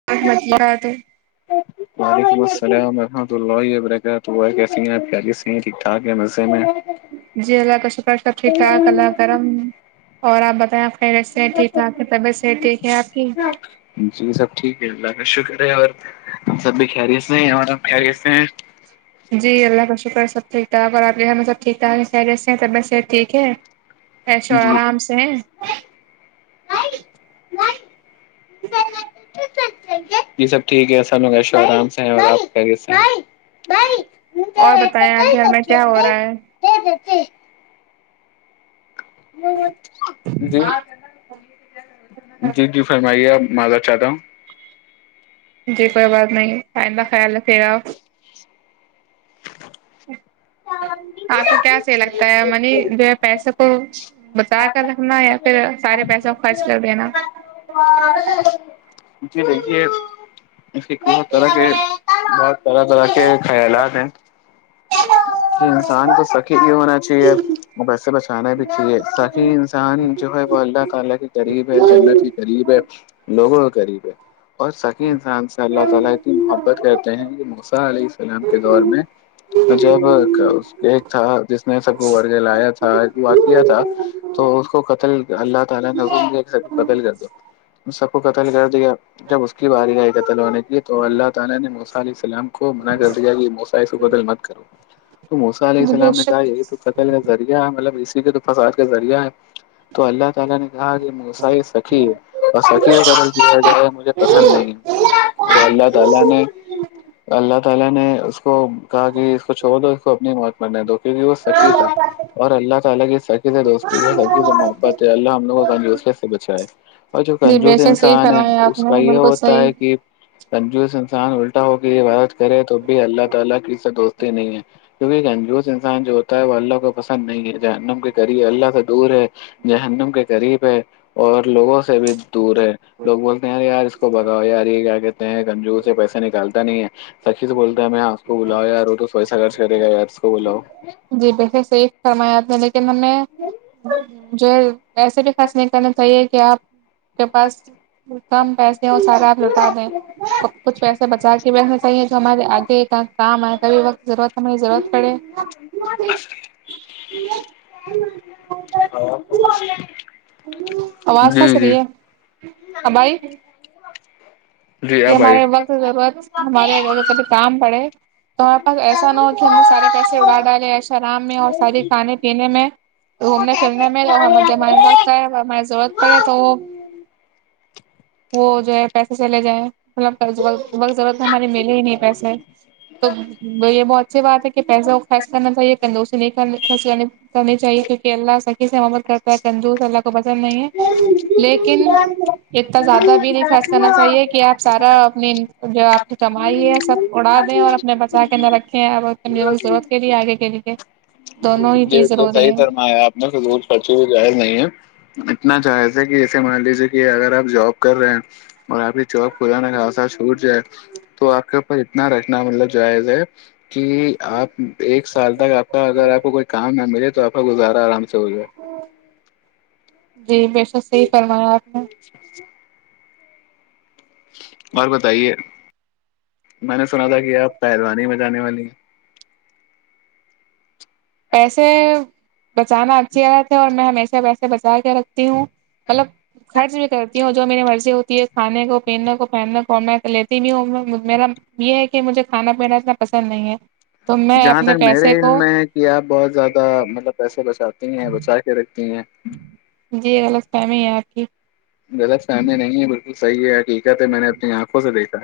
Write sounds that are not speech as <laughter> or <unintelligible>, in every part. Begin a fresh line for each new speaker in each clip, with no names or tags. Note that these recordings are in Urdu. <inaudible>
وعلیکم السلام رحمۃ اللہ و برکاتہ بھائی کیسی ہیں آپ خیریت سے ہیں ٹھیک ٹھاک ہے مزے میں
جی اللہ کا شکر سب ٹھیک ٹھاک اللہ کرم اور آپ بتائیں خیریت سے ہیں ٹھیک ٹھاک ہے طبیعت صحت ٹھیک ہے آپ کی
جی سب ٹھیک ہے اللہ کا شکر ہے اور ہم سب بھی خیریت سے ہیں اور ہم خیریت سے ہیں
جی اللہ کا شکر سب ٹھیک ٹھاک اور آپ کے گھر میں سب ٹھیک ٹھاک ہیں خیریت سے طبعت صحت ٹھیک ہے ایشو
جی
آرام سے ہیں
جی سب ٹھیک ہے سب ایشو آرام سے ہیں اور آپ خیریت سے ہیں
اور بتائیں آپ کے گھر میں کیا ہو رہا ہے
<unintelligible> جی جی جی فرمائیے معزرت چاہتا ہوں
جی کوئی بات نہیں ائندہ خیال رکھے گا آپ کو کیا صحیح لگتا ہے منی جو ہے پیسے کو بچہ کر رکھنا یا پھر سارے پیسوں کو خرچ کر دینا
جی دیکھئے اسکی کیمت الگ ہے اور طرح طرح کے خیالات ہیں کہ انسان کو سخ کہ یہ ہونا چاہیے بسے بچانا بھی چاہیے سخی انسان جو ہے وہ اللہ تعالی کی قریب ہے جنت کے قریب ہے لوگوں کے قریب ہے اور سکی انسان سے اللہ تعالی اتی محبت کرتے ہیں کہ موسی علیہ السلام کے دور میں جب ایک تھا جس نے سب کو ورگ لایا تھا وا کیا تھا تو اس کو قتل اللہ تعالی نے حکوم کیا کہ سب کو قتل کر دو سب کو قتل کر دیا جب اس کی باری گئی قتل ہونے کی تو اللہ تعالی نے موسی علیہ السلام کو منع کر دیا کہ موسی اسکو قتل مت کرو تو موسی علیہ
جی بے
السلام نے
شک
کہا یہ تو قتل کا ذریعہ مطلب اسی کے تو فساد کا ذریعہ ہے تو اللہ تعالی نے کہا کہ موسی یہ سخی ہے اور سخی کو قتل کیا جاۓ مجھے پسند نہیں ہے تو اللہ تعالی نے اللہ تعالی نے اس کو کہا کہ اسکو چھوڈ دو اس کو اپنی موت مرنے دو کیونکہ وہ سخی تھا اور اللہ تعالی کی س خی دوستی سخی سے محبت ہے اللہ ہم لوگ کو کنجوسی سے بچائے اور جو
جی بے
کنجوس
شک صحیح
انسان ہے
فرمایا آپ
اس
نے
کا یہ
بالکل
ہوتا
صحیح
ہے کہ کنجوس انسان الٹا ہو کے عبادت کرے تو بھی اللہ تعالی کی اسے دوست ی نہیں ہے کیونکہ کنجوس انسان جو ہوتا ہے وہ اللہ کو پسند نہیں ہے جہنم کے قریب اللہ سے دور ہے جہنم کے قریب ہے اور لوگوں سے بھی دور ہے لوگ بولتے ہیں یار اس کو بگاؤ یار یہ کیا کہتے ہیں کنجوور سے پیسے نکالتے نہیں ہے سخی سے بولتا ہے میں اس کو بلاؤ یار وہ تو سوی سش کرے گا یار اس کو بلاؤ
جی بلکل صحیح فرمایا میں لیکن ہم نے جو ہے ویسے بھی خاص نہیں کرنا چاہیے کہ آپ کے پاس کم پیسے ہو سارے آپ لوٹا دیں کچھ پیسے بچا کے بھی رکھنا چاہیے جو ہمارے آگے کام آںے کبھی وقت ضرورت ہمیں ضرورت پڑے آواز
امم
پھنس رہی ہے اب آئی
امم
کہ ہمارے وقت ضرورت ہمارے انہوں نے کبھی کام پڑے ہے تو ہمارے پاس ایسا نہ ہو کہ ہم نے سارے پیسے اگا ڈالے ایش و آرام میں اور سارے کھانے پینے میں گھومنے پھرنے میں اور جب ہمیں ضرورت پڑے تو وہ وہ جو ہے پیسے چلے جائیں مطلب وقت ضرورت تو ہماری ملے ہی نہیں ہے پیسے تو یہ بہت اچھی بات ہے کہ پیسہ خرچ کرنا چاہیے کند اسے نہیں خرچ کرنے کرنی چاہیے کیونک اللہ ثقی سے محبت کرتا ہے کنجوس اللہ کو پسند نہیں ہے لیکن اتنا زیادہ بھی نہیں خرچ کرنا چاہیے کہ آپ سارا اپنی جو آپ کی کمائی ہے سب اڑا دیں اور اپنے بچا کے نہ رکھیں اور ضرورت ری آگے کے لیے دونوں ہی
جی
چیز
بالکل
ضروری
صحیح
ہے
فرمایا آپ نے فضول خرچی ہو جائز نہیں ہے اتنا جایز کہ ایسے مان لیجیے کہ اگر آپ جاب کر رہے ہیں اور آپ کی جاب بھلانے کا راستہ چھوٹ جائے تو آپ کے اوپر اتنا رکھنا مطلب جائز ہے کہ آپ ایک سال تک آپ کا اگر آپ کو کوئی کام نہ ملے تو آپکا گزارا آرام سے ہو جائے
جی بے شک صحیح فرمایا آپ نے
اور بتائیے میں نے سنا تھا کہ آپ پہلوانی میں جانے والی ہیں
پیسے بچانا اچھی عادت ہے اور میں ہمیشہ پیسے بچا کے رکھتی ہوں مطلب خرچ بھی کرتی ہوں جو میری مرضی ہوتی ہے کھانے کو پینے کو پہننے کو میں لیتی بھی ہوں میرا یہ ہے کہ مجھے کھانا پینا اتنا پسند نہیں ہے تو میں
ہیں جہاں
اپنے
تک
پیسے
میرے
کو
علم میں ہے کہ آپ بہت زیادہ مطلب پیسے بچاتی ہیں بچا کے رکھتی ہیں
جی غلط فہمی ہے آپ کی
غلط فہمی نہیں ہے بلکل صحیح ہے ٹھیک ہے پہ میں نے اپنی آنکھوں سے دیکھا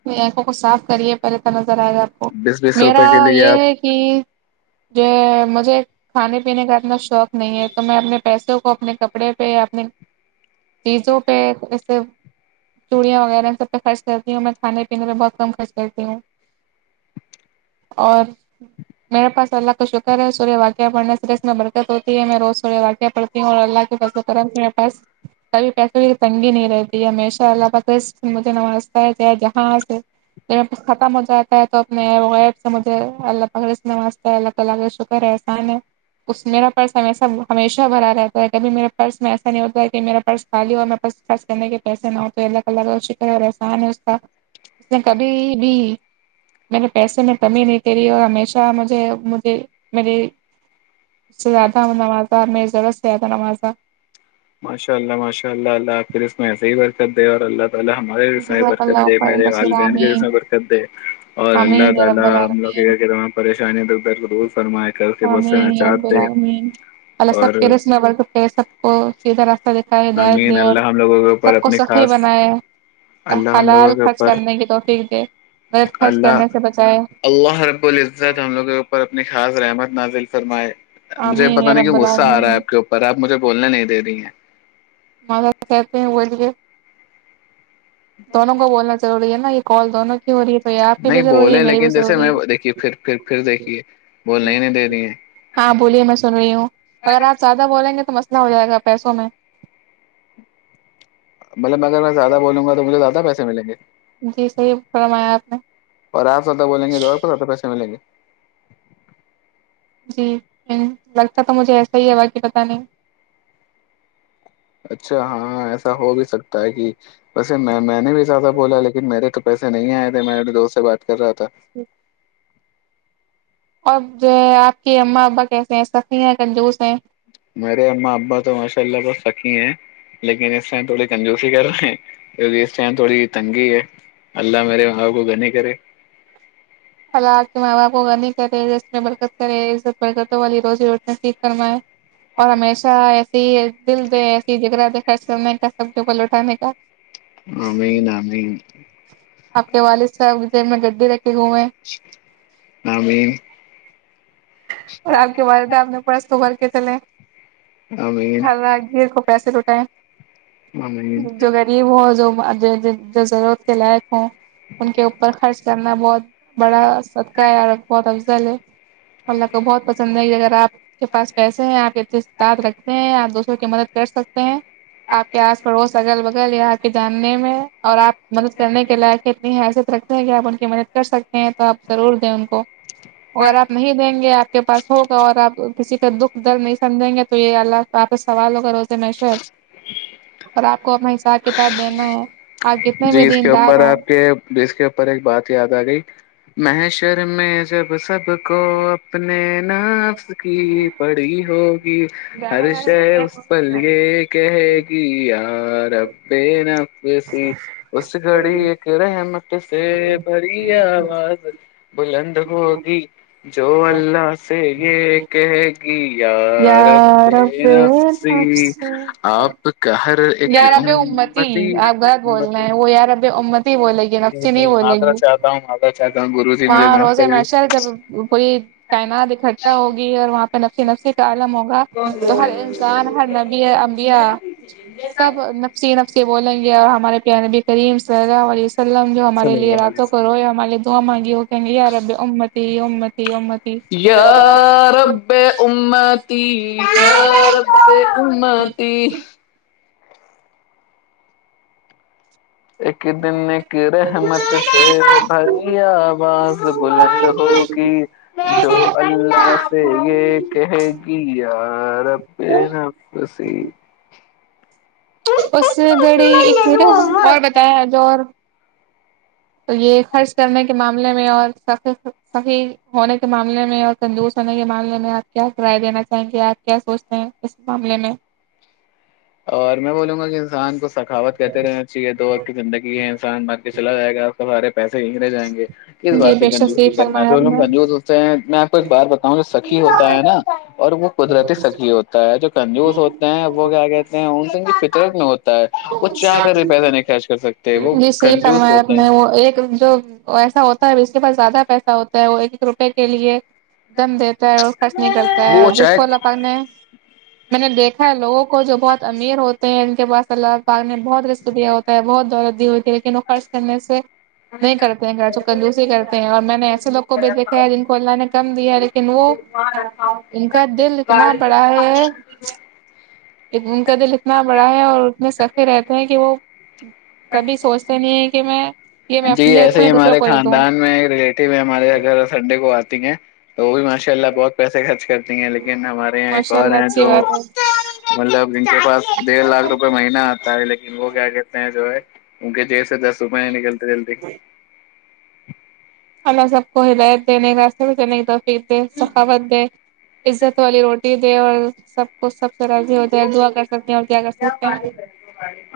اپنی آنکھوں کو صاف کریے پہلے تو نظر آئے گا آپ کو
بیس بیس روپے
میرا
کے لیے آپ
یہ ہے کہ کہ مجھے کھانے پینے کا اتنا شوق نہیں ہے تو میں اپنے پیسوں کو اپنے کپڑے پہ اپنے چیزوں پہ جیسے چوڑیاں وغیرہ سب پہ خرچ کرتی ہوں میں کھانے پینے میں بہت کم خرچ کرتی ہوں اور میرے پاس اللہ کاشکر ہے سورہ واقعہ پڑنے سے اس میں برکت دقت ہوتی ہے میں روز سورہ واقعہ پڑتی ہوں اور اللہ کے فضل و کرم سے میرے پاس کبھی پیسے کی تنگی نہیں رہتی ہمیشہ اللہ پاک رزق مجھے نوازتا ہے دےگا ہاں سر یہ ختم ہو جا تا ہے تو اپنے عیب و غیب سے مجھے اللہ تعالی رزق نوازتا ہے اللہ اللہ کاشکر احسان ہے اس میرا پرس ہمیشہ بھرا رہتا ہے کبھی میرا پرس میں ایسا نہیں ہوتا کہ میرا پرس خالی ہو اور میں پرس خرچ کرنے کے پیسے نہ تو اللہ تعالی کا شکر ہے اور احسان ہے اس کا اس نے کبھی بھی میرے پیسے میں کمی نہیں کری اور ہمیشہ مجھے مجھے میرے اس سے زیادہ نوازہ میری ضرورت سے زیادہ نوازہ
ماشاء اللہ ماشاء اللہ اللہ آپ اس میں ایسے ہی برکت دے اور اللہ تعالی ہمارے
جزاک
برکت
اللہ
دے
خیرا
میرے
کثیرا
والدین کے رس
آمین
برکت دے اور اللہ
آمین یا
تعالی
رب
ہم لوگ
العالمین
کہتے پریشانیں تو دور فرمایا گھر کے سے
آمین یا رب
نیجات دے
العالمین اللہ سب
اور
کے رزق میں برکت دے سب کو سیدھا ہدایت
امین
دے اور
اللہ ہم لوگوں کے اوپر
سب کو
اپنی
سخیح
خاص
بنائیں
اللہ ہم
حلال
لوگوں کے
خرچ
اوپر
کرنے کی توفیق دے غلط خرچ
اللہ
کرنے سے بچائے
اللہ رب العزت ہم لوگ کے اوپر اپنی خاص رحمت نازل فرمائے مجھے
آمین
پتا
یا
نہیں
رب
کہ غصہ آ رہا ہے
العالمین
آپ کے اوپر آپ مجھے بولنے نہیں دے رہی ہیں
<unintelligible> دونوں کو بولنا ضروری ہے نا یہ کال دونوں کی ہو رہی ہے تو یہ آپ کی
نہیں
بھی ضروری ہے
بولے
میری بھی
لیکن جیسے میں
ضروری
دیکھیے
ہے
پھر پھر پھر دیکھیے بولنا ہی نہیں دے رہی ہیں
ہاں بولیے میں سن رہی ہوں اگر آپ زیادہ بولیں گے تو مسئلہ ہو جائے گا پیسوں میں
مطلب اگر میں زیادہ بولوں گا تو مجھے زیادہ پیسے ملیں گے
جی سہی فرمایا آپ نے
اور آپ زیادہ بولیں گے تو آپ کو زیادہ پیسے ملیں گے
جی لگتا تو مجھے ایسا ہی ہے باقی پتا نہیں
اچھا ہاں ایسا ہو بھی سکتا ہے کہ ویسے میں میں نے بھی زیادہ بولا لیکن میرے تو پیسے نہیں آئے تھے میں اپنے دوست سے بات کر رہا تھا
جی اور جو ہے آپ کی اماں ابا کیسے ہیں سقی ہیں کنجوس ہیں
میرے اماں ابا تو ماشاء اللہ بہت سکی ہیں لیکن اس ٹائم تھوڑی کنجوسی کر رہے ہیں کی اس ٹائم تھوڑی تنگی ہے اللہ میرے بابا غنی کرے
اللہ آپکے ماں باپ غنی کرے رزق میں برکت کرے برکتوں والی روزی روٹی نصیب فرمائےیں اور ہمیشہ دل دے ایسی جگرا دے خرچا کرنے کا سبوں کو لوٹانے کا
آمین آمین
آپ کے والد صاحب جیب میں گڈی ر کے گھومیں
آمین
اور آپ کے والدہ آپ نے پڑس خبھر کے چلے
آمین
ہر راہگر کو پیسے لٹائے
آمین
جو گ <unintelligible> جو ضرورت کے لائق ہوں ان کے اوپر خرچ کرنا بہت بڑا اس کا ارکھوتاک جل اللہ کو بہت پسند ہے اگر آپ کے پاس پیسے ہیں آپ اتنے ساتھ رکھتے ہیں آپ دوسروں کی مدد کر سکتے ہیں آپ کے آس پڑوس اگل بگل یا آپ کے جاننے میں اور آپ مدد کرنے کے لائق اتنی حیثیت رکھتے ہیں کہ آپ ان کی مدد کر سکتے ہیں تو آپ ضرور دیں ان کو اور آپ نہیں دیں گے آپ کے پاس ہوگا اور آپ کسی کا دکھ درد نہیں سمجھیں گے تو یہ اللہ تو آپ سے سوال ہوگا روزے محشر اور آپ کو اپنا حساب کتاب دینا ہے آپ کتنے بھی
جی اس کے
دیندار
اوپر
ہو
آپ کے اس کے اوپر ایک بات یاد آ گئی محشر میں جب سب کو اپنے نفس کی پڑی ہو گی ہر شخص پر یہ کہی گی یا اپنے نفسی اس گھڑی ایک رحمت سے بھری آواز بلند ہوگی جو اللہ سے یہ کہی گی یا ربے
رب
نفسی
نفس
آپ کا ہر
یا ربے امتی آپ غلط بول رہے
امتی
ہے وہ یا ربے امتی بولے گی نفسی نہیں بولے
معذرا
گی
چاہتا ہوں معذرا چاہتا ہوں گرو جی مجھے
وہاں
معاف
روزے
کریے
محشر جب کوئی کائنات اکٹھا ہوگی اور وہاں پہ نفسی نفسی کا عالم ہوگا تو ہر انسان ہر نب یہ انبیاء سب نفسی نفسی بولیں گے اور ہمارے پیارے نبی کریم صلی اللہ علیہ سلم جو ہمارے
صلی
لیے
اللہ علیہ
راتوں کو
وسلم
روئے ہمارے دعا مانگی وہ کہے یا ربے امت امت
یا ربے امتی یا رب تے امتی ایک دن ایک رحمت سے بھری آواز بلند ہوگی جو اللہ سے یہ کہے گی یا ربے نفسی
اس گھڑی ایک رو اور بتاؤ آج اور تو یہ خرچ کرنے کے معاملے میں اور صحیح ہونے کے معاملے میں اور کنجوس ہونے کے معاملے میں آپ کیا رائے دینا چاہیں گے آپ کیا سوچتے ہیں اس معاملے میں
اور میں بولوں گا کہ انسان کو سخاوت کرتے رہنا چاہیے دو وقت کی زندگی ہے انسان مر کے چلا جائے گا اس کا سارے پیسے یہی رہ جائیں گے کس
جی
بات کی
بے شک صحیح
کنجوسی کرنا
فرمایا
جو
آپ
لوگ کنجوز
نے
ہوتے ہیں میں آپ کو ایک بات بتاؤں جو سخی ہوتا ہے نا اور وہ قدرتی سخی ہوتا ہے جو کنجوس ہوتے ہیں وہ کیا کہتے ان ان کی فطرت میں ہوتا ہے وہ چاہ کر بھی پیسے نہیں خرچ کر سکتے وہ
جی صحیح
کنجوس
فرمایا
ہوتے ہیں
وہ ایک جو ایسا ہوتا ہے اس کے پاس زیادہ پیسہ ہوتا ہے وہ ایک ایک روپے کے لیے دم دیتا ہے اور کٹ نہیں کرتا
وہ
ہے جس
چاہے
کولا پاننے میں نے دیکھا ہے لوگوں کو جو بہت امیر ہوتے ہیں ان کے پاس اللہ پاک نے بہت رزق دیا ہوتا ہے بہت دولت دی ہوتی ہے لیکن وہ خرچ کرنے سے نہیں کرتے ہیں گھر جو کنجوسی کرتے ہیں اور میں نے ایسے لوگ کو بھی دیکھا ہے جن کو اللہ نے کم دیا ہے لیکن نو ان کا دل اتنا بڑا ہے ان کا دل اتنا بڑا ہے اور اتنے سخی رہتے ہیں کہ وہ کبھی سوچتے نہیں ہے کہ میں یہ میں
جی
اپنے لیے
ایسے
رکھوں یا
ہی
دوسروں
ہمارے
کو دے دوں
خاندان ایک ریلیٹیو ہے ہمارے اگر سنڈے کو آتی ہیں تو وہ بھی ماشاء اللہ بہت پیسے خرچ کرتی لیکن ہمارے یہاں ایک
ماشاء
اور
اللہ
ہیں
اچھی
جو
بات ہے
مطلب جن کے پاس ڈیڑھ لاکھ روپئے روپ مہینہ آتا ہے لیکن وہ کیا کہتے ہیں جو ہے ان کے جیب سے دس روپئے نکلتے جلدی
اللہ سب کو ہدایت دینے راستے میں دینے توفیق دے سخاوت دے عزت والی روٹ دے اور سب کو سب سے راضی ہوتے ہیں دعا کر سکتے ہیں اور کیا کر سکتے ہیں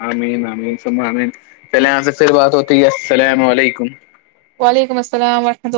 آمین آمین سما آمین چلے آپ سے پھر بات ہوتی ہے السلام علیکم
وعلیکم السلالسلام ورحمۃ اللہ